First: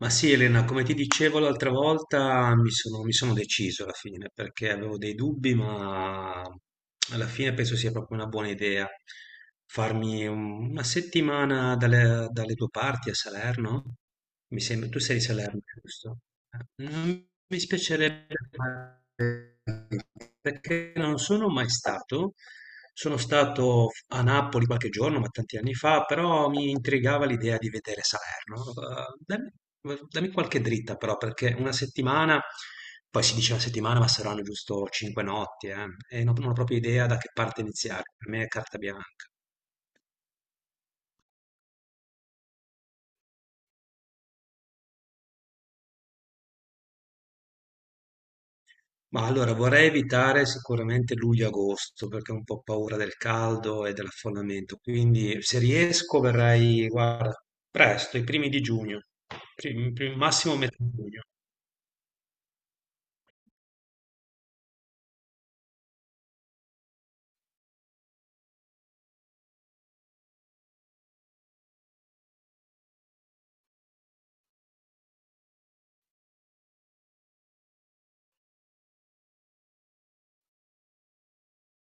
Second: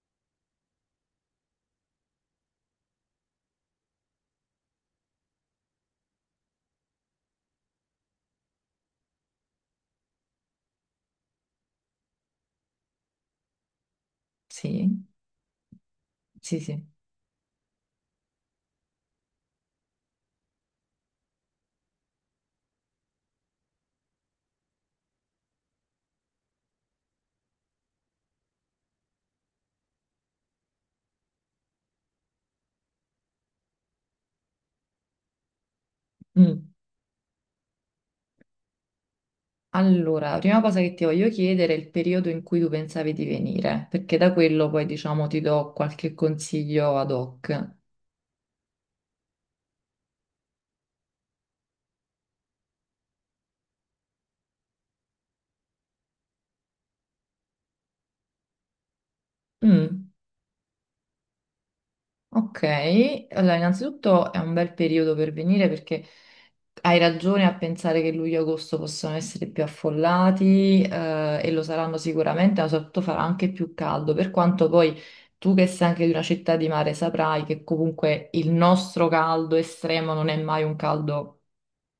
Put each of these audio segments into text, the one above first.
Ma sì, Elena, come ti dicevo l'altra volta, mi sono deciso alla fine perché avevo dei dubbi, ma alla fine penso sia proprio una buona idea farmi una settimana dalle tue parti a Salerno. Mi sembra, Sì, tu sei di Salerno, giusto? sì, Eh, sì. Non mi spiacerebbe perché non sono mai stato. Sono stato a Napoli qualche giorno, ma tanti anni fa, però mi intrigava l'idea di vedere Salerno. Dammi qualche dritta però, perché una settimana, poi si dice una settimana, ma saranno giusto cinque notti, e non ho Mm. proprio idea da che parte iniziare. Per me è carta bianca. Allora, la prima cosa che ti voglio chiedere è il periodo in cui tu pensavi di venire, perché da quello poi, diciamo, ti do qualche consiglio ad hoc. Ma allora vorrei evitare sicuramente luglio-agosto perché ho un po' paura del caldo e dell'affollamento, quindi se riesco verrei, guarda, presto, i primi di giugno, Mm. Massimo metà giugno. Ok, allora innanzitutto è un bel periodo per venire perché hai ragione a pensare che luglio e agosto possono essere più affollati e lo saranno sicuramente, ma soprattutto farà anche più caldo, per quanto poi tu che sei anche di una città di mare saprai che comunque il nostro caldo estremo non è mai un caldo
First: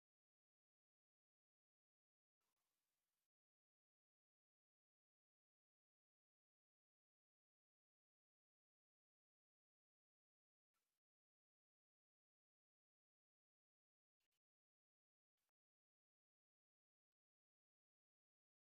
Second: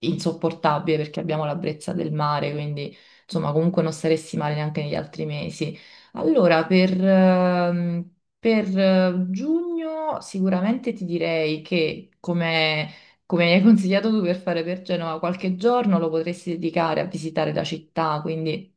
insopportabile perché abbiamo la brezza del mare, quindi insomma comunque non saresti male neanche negli altri mesi. Allora, per giugno sicuramente ti direi che, come, come mi hai consigliato tu per fare per Genova, qualche giorno lo potresti dedicare a visitare la città, quindi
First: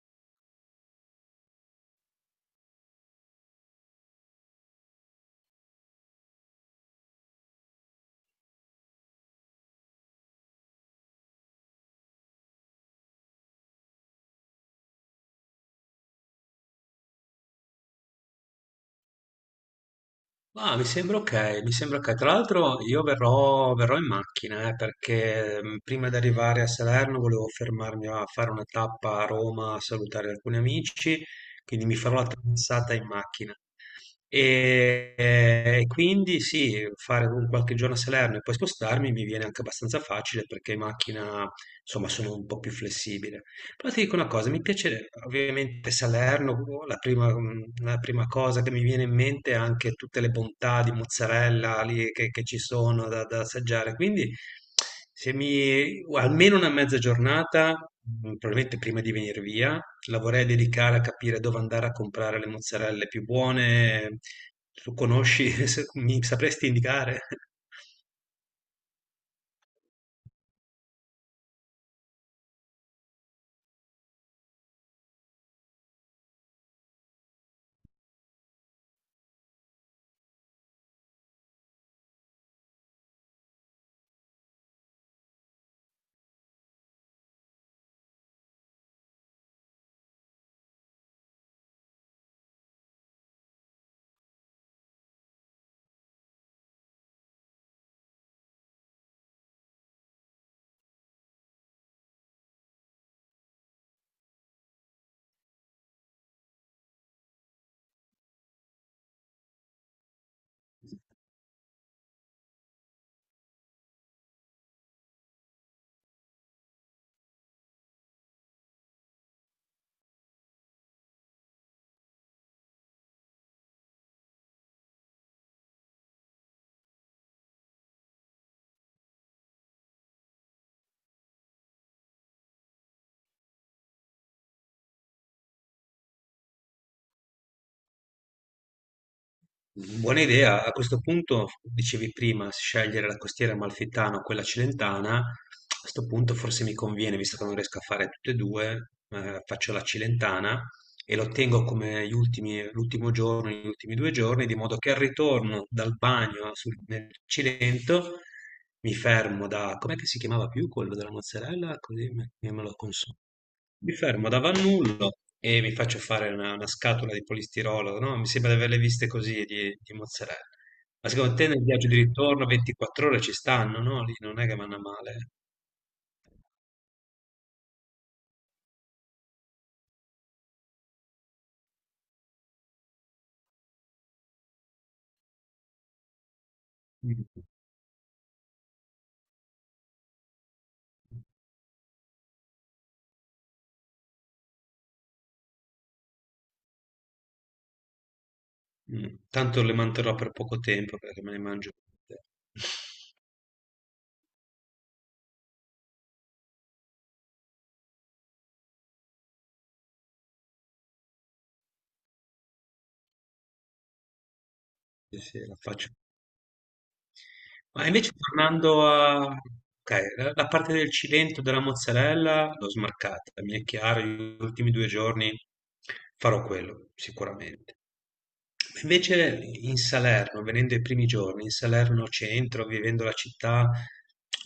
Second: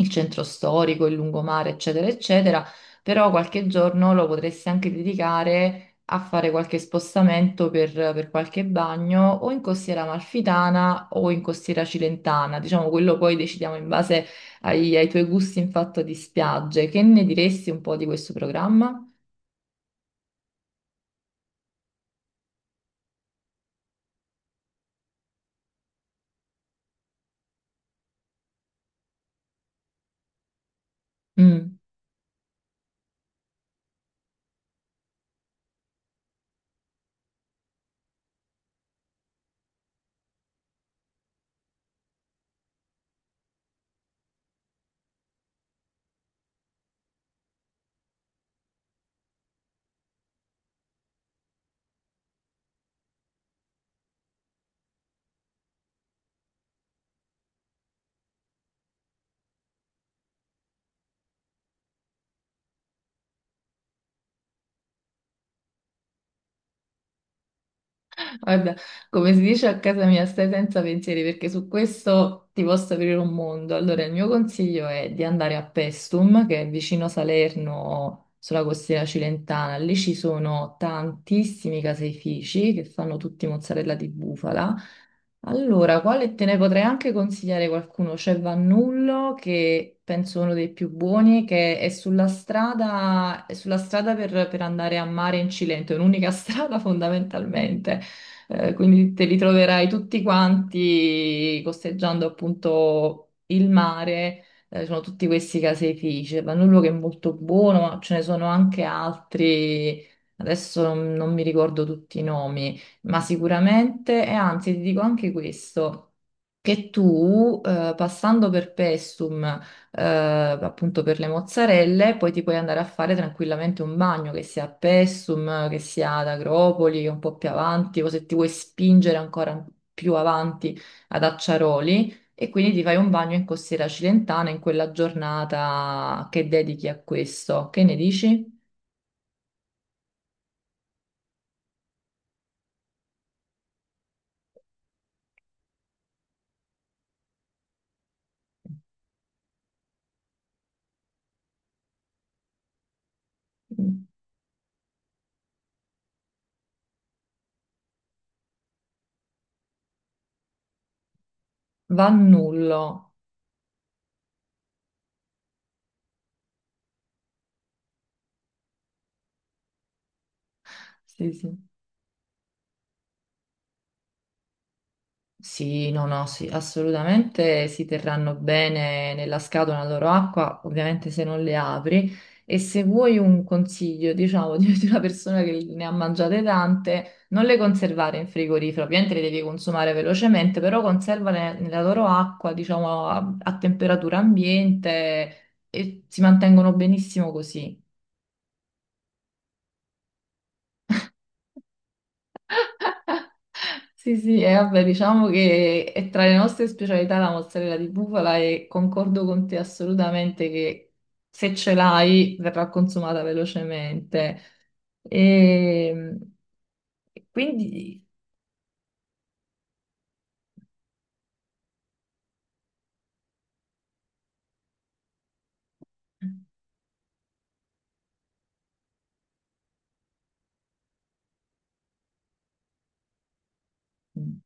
il centro storico, il lungomare, eccetera, eccetera, però qualche giorno lo potresti anche dedicare a fare qualche spostamento per qualche bagno o in costiera amalfitana o in costiera cilentana, diciamo quello poi decidiamo in base ai, ai tuoi gusti in fatto di spiagge. Che ne diresti un po' di questo programma? Ma mi sembra ok, mi sembra ok. Tra l'altro io verrò in macchina perché prima di arrivare a Salerno volevo fermarmi a fare una tappa a Roma a salutare alcuni amici, Mh. quindi mi farò la traversata in macchina. E quindi sì, fare un qualche giorno a Salerno e poi spostarmi mi viene anche abbastanza facile perché in macchina, insomma, sono un po' più flessibile. Però ti dico una cosa, mi piace ovviamente Salerno, la prima, la prima cosa che mi viene in mente è anche tutte le bontà di mozzarella lì che ci sono da assaggiare, quindi se mi, almeno una mezza giornata, probabilmente prima di venire via, la vorrei dedicare a capire dove andare a comprare le mozzarelle più buone. Tu conosci, mi sapresti indicare? Guarda, come si dice a casa mia, stai senza pensieri perché su questo ti posso aprire un mondo. Allora, il mio consiglio è di andare a Pestum, che è vicino Salerno, sulla costiera cilentana. Lì ci sono tantissimi caseifici che fanno tutti mozzarella di bufala. Allora, quale te ne potrei anche consigliare qualcuno? C'è Vannullo, che penso uno dei più buoni, che è sulla strada per andare a mare in Cilento, è un'unica strada fondamentalmente. Quindi te li troverai tutti quanti costeggiando appunto il mare. Sono tutti questi caseifici. Vanullo che è molto buono, ma ce ne sono anche altri. Adesso non, non mi ricordo tutti i nomi, ma sicuramente, e anzi, ti dico anche questo. Che tu, passando per Pestum appunto per le mozzarelle, poi ti puoi andare a fare tranquillamente un bagno, che sia a Pessum, che sia ad Agropoli, un po' più avanti, o se ti vuoi spingere ancora più avanti ad Acciaroli, e quindi ti fai un bagno in Costiera Cilentana in quella giornata che dedichi a questo. Che ne dici? Buona idea. A questo punto, dicevi prima, scegliere la costiera amalfitana o quella cilentana. A questo punto forse mi conviene, visto che non riesco a fare tutte e due, faccio la cilentana e lo tengo come gli ultimi, l'ultimo giorno, gli ultimi due giorni, di modo che al ritorno dal bagno nel Cilento mi fermo da, com'è che si chiamava più quello della mozzarella? Così me, che me lo Vannullo. consumo. Mi fermo da Vannullo e mi faccio fare una scatola di polistirolo, no? Mi sembra di averle viste così di mozzarella. Ma Sì, secondo te sì. nel viaggio di ritorno 24 ore ci stanno, no? Lì non è che vanno a male. Eh? Sì, no, no, sì, assolutamente si terranno bene nella scatola la loro acqua, ovviamente se non le apri. E se vuoi un consiglio, diciamo, di una persona che ne ha mangiate tante, Mm. non le conservare in frigorifero, ovviamente le devi consumare velocemente, però conservale nella loro acqua, diciamo, a, a temperatura ambiente e si mantengono benissimo così. Mm. Tanto le manterrò per poco tempo perché me ne mangio tutte. Sì, sì, e vabbè, diciamo che è tra le nostre specialità la mozzarella di bufala e concordo con te assolutamente che se ce l'hai verrà consumata velocemente. Sì, sì, la faccio. E Ma quindi... invece tornando a... ok, la parte del Cilento della mozzarella l'ho smarcata, mi è chiaro, gli ultimi due giorni farò quello, sicuramente. Ma invece in Salerno, venendo i primi giorni, in Salerno centro, vivendo la città,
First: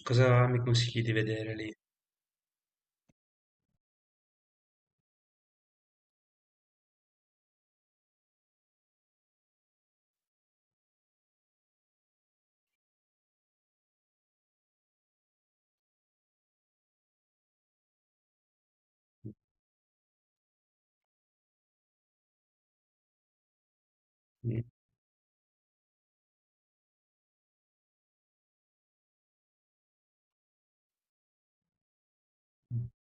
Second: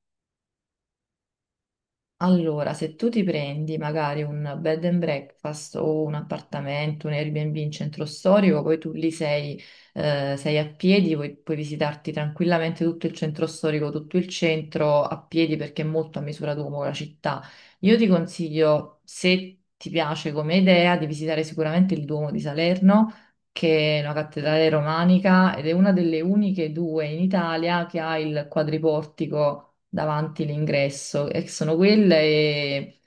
cosa mi consigli di vedere lì? Allora, se tu ti prendi magari un bed and breakfast o un appartamento, un Airbnb in centro storico, poi tu lì sei, sei a piedi, puoi, puoi visitarti tranquillamente tutto il centro storico, tutto il centro a piedi perché è molto a misura d'uomo la città. Io ti consiglio, Mm, se ti piace come idea, di visitare sicuramente il Duomo di Salerno, che è una cattedrale romanica ed è una delle uniche due in Italia che ha il quadriportico davanti l'ingresso, e sono quelle mm.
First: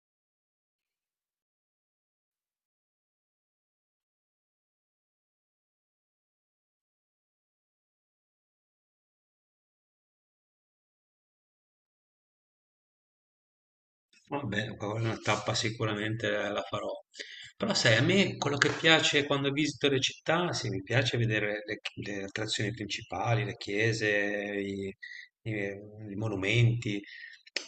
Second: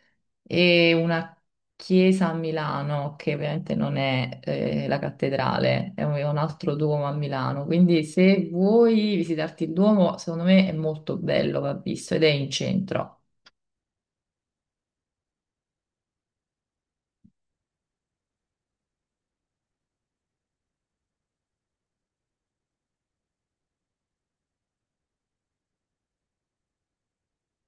e una chiesa a Milano, che ovviamente non è la cattedrale, è un altro Duomo a Milano. Quindi se vuoi visitarti il Duomo, secondo me è molto bello, va visto, ed è in centro. Vabbè, quella è una tappa sicuramente la farò. Però sai, a me quello che piace quando visito le città, sì, mi piace vedere le attrazioni principali, le chiese, i, i- i monumenti,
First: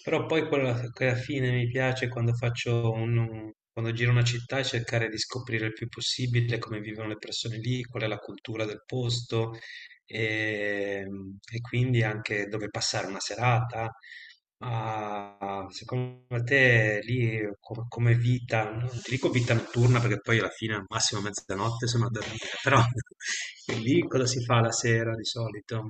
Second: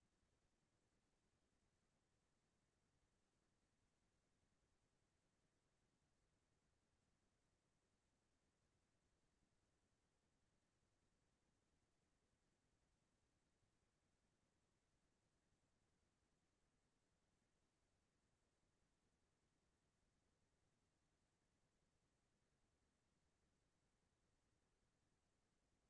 però poi quella che alla fine mi piace quando faccio un, quando giro una città è cercare di scoprire il più possibile come vivono le persone lì, qual è la cultura del posto, e, e quindi anche dove passare una serata. Ma secondo te lì come vita, non ti dico vita notturna perché poi alla fine al massimo mezzanotte sono a dormire, però lì cosa si fa la sera di solito?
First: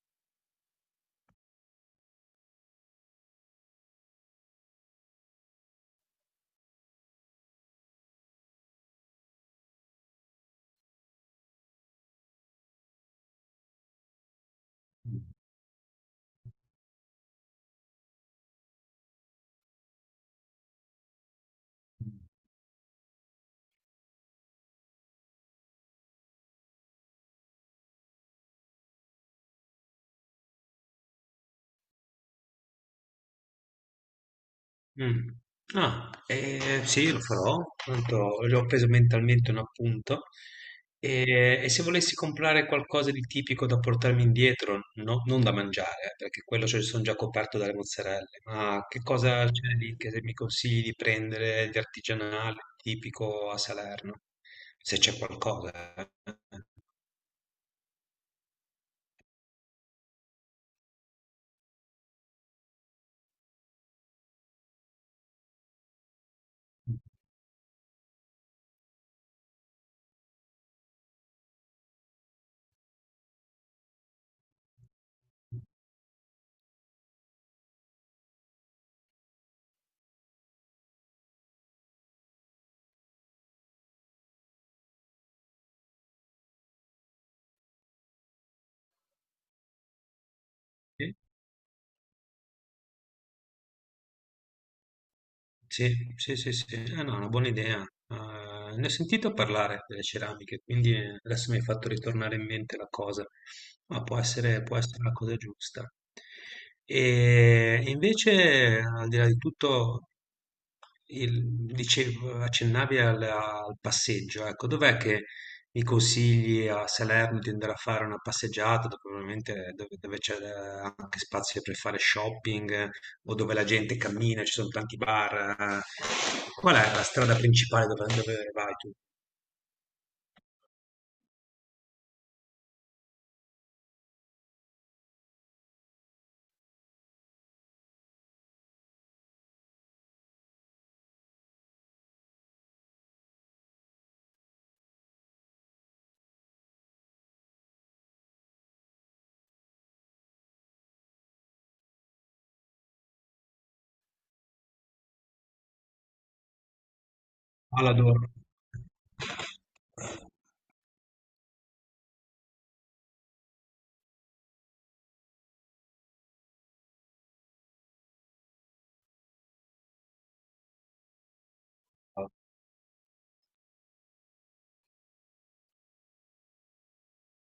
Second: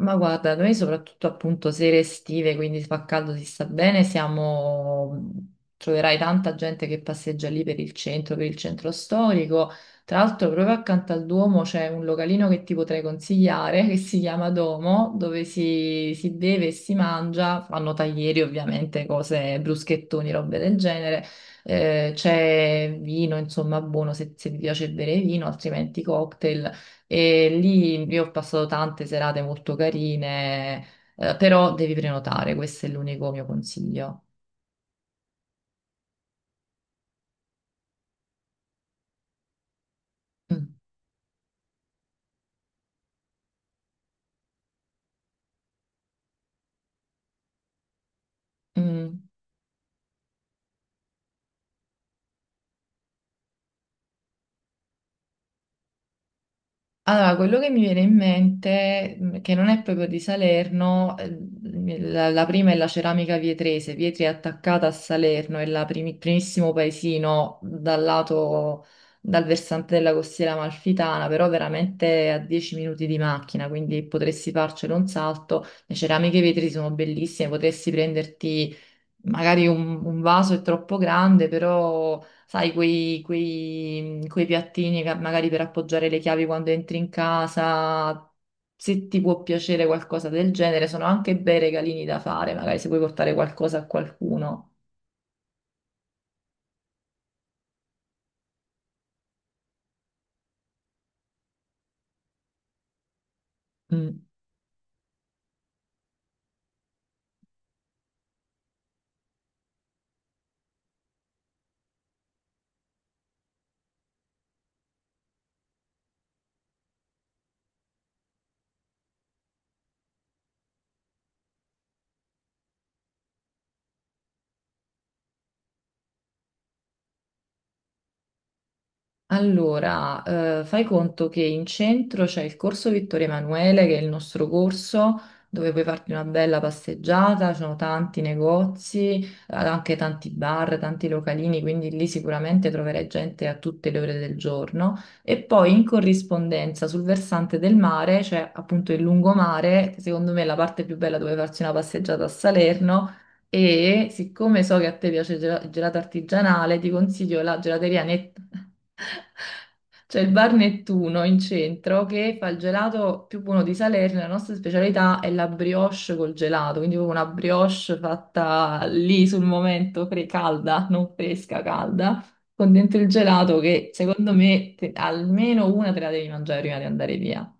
Ma guarda, noi soprattutto appunto sere estive, quindi fa caldo, si sta bene, siamo... troverai tanta gente che passeggia lì per il centro storico. Tra l'altro proprio accanto al Duomo c'è un localino che ti potrei consigliare, che si chiama Domo, dove si beve e si mangia, fanno taglieri ovviamente, cose, bruschettoni, robe del genere. C'è vino, insomma, buono se, se ti piace bere vino, altrimenti cocktail. E lì io ho passato tante serate molto carine, però devi prenotare, questo è l'unico mio consiglio. Mh. Ah, sì lo farò, tanto già ho preso mentalmente un appunto. Mm. E se volessi comprare qualcosa di tipico da portarmi indietro, no non da mangiare, perché quello ce son già coperto dalle mozzarelle, ma che Mm. cosa c'è lì che mi consigli di prendere di artigianale, tipico a Salerno? Se c'è qualcosa, eh. Allora, quello che mi viene in mente, che non è proprio di Salerno, la, la prima è la ceramica vietrese. Vietri è attaccata a Salerno, è la primi- primissimo paesino dal lato, dal versante della costiera amalfitana, però veramente a 10 minuti di macchina, quindi potresti farcelo un salto. Le ceramiche Vietri sono bellissime, potresti prenderti magari un vaso è troppo grande, però sai, quei, quei piattini che magari per appoggiare le chiavi quando entri in casa, se ti può piacere qualcosa del genere, sono Sì? anche bei regalini da fare, magari se vuoi portare qualcosa a qualcuno. Sì, sì, sì, sì. Eh no, è una buona idea. Ne ho sentito parlare delle ceramiche, quindi adesso mi hai fatto ritornare in mente la cosa, ma Mm. Può essere la cosa giusta. E invece, al di là di tutto, il- dicevo, accennavi al passeggio, ecco, dov'è che mi consigli a Salerno di andare a fare una passeggiata, dove probabilmente dove c'è anche spazio per fare shopping o dove la gente cammina, ci sono tanti bar. Eh. Qual è la strada principale dove, dove vai tu? Allora, fai conto che in centro c'è il corso Vittorio Emanuele, che è il nostro corso dove puoi farti una bella passeggiata, ci sono tanti negozi, anche tanti bar, tanti localini, quindi lì sicuramente troverai gente a tutte le ore del giorno. E poi in corrispondenza sul versante del mare c'è appunto il lungomare, che secondo me è la parte più bella dove farsi una passeggiata a Salerno. E siccome so che a te piace il il gelato artigianale, ti consiglio la gelateria Alador. Netta. C'è il bar Nettuno in centro che fa il gelato più buono di Salerno. La nostra specialità è la brioche col gelato, quindi proprio una brioche fatta lì sul momento, calda, non fresca, calda, con dentro il gelato che secondo me almeno una te la devi mangiare prima di andare via.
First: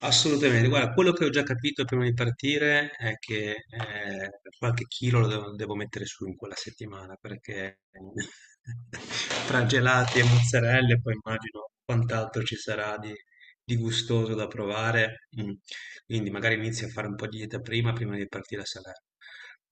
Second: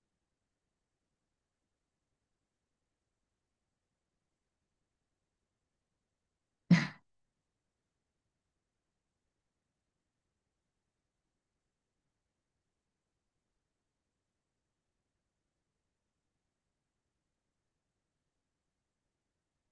Assolutamente, guarda, quello che ho già capito prima di partire è che qualche chilo devo mettere su in quella settimana perché tra gelati e mozzarelle poi immagino quant'altro ci sarà di gustoso da provare. Mm. Quindi magari inizio a fare un po' di dieta prima di partire a Salerno.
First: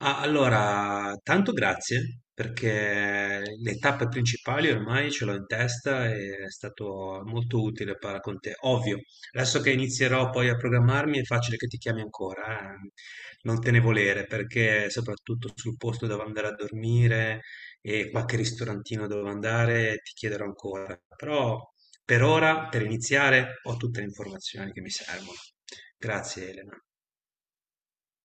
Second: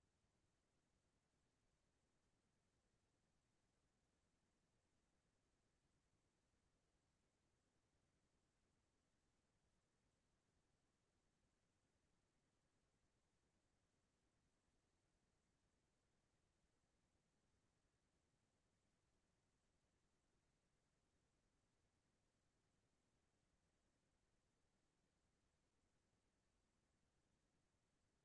Ah, allora, tanto grazie perché le tappe principali ormai ce l'ho in testa e è stato molto utile parlare con te. Ovvio, adesso che inizierò poi a programmarmi è facile che ti chiami ancora, eh. Non te ne volere perché soprattutto sul posto dove andare a dormire e qualche ristorantino dove andare ti chiederò ancora. Però per ora, per iniziare, ho tutte le informazioni che mi servono. Grazie Elena.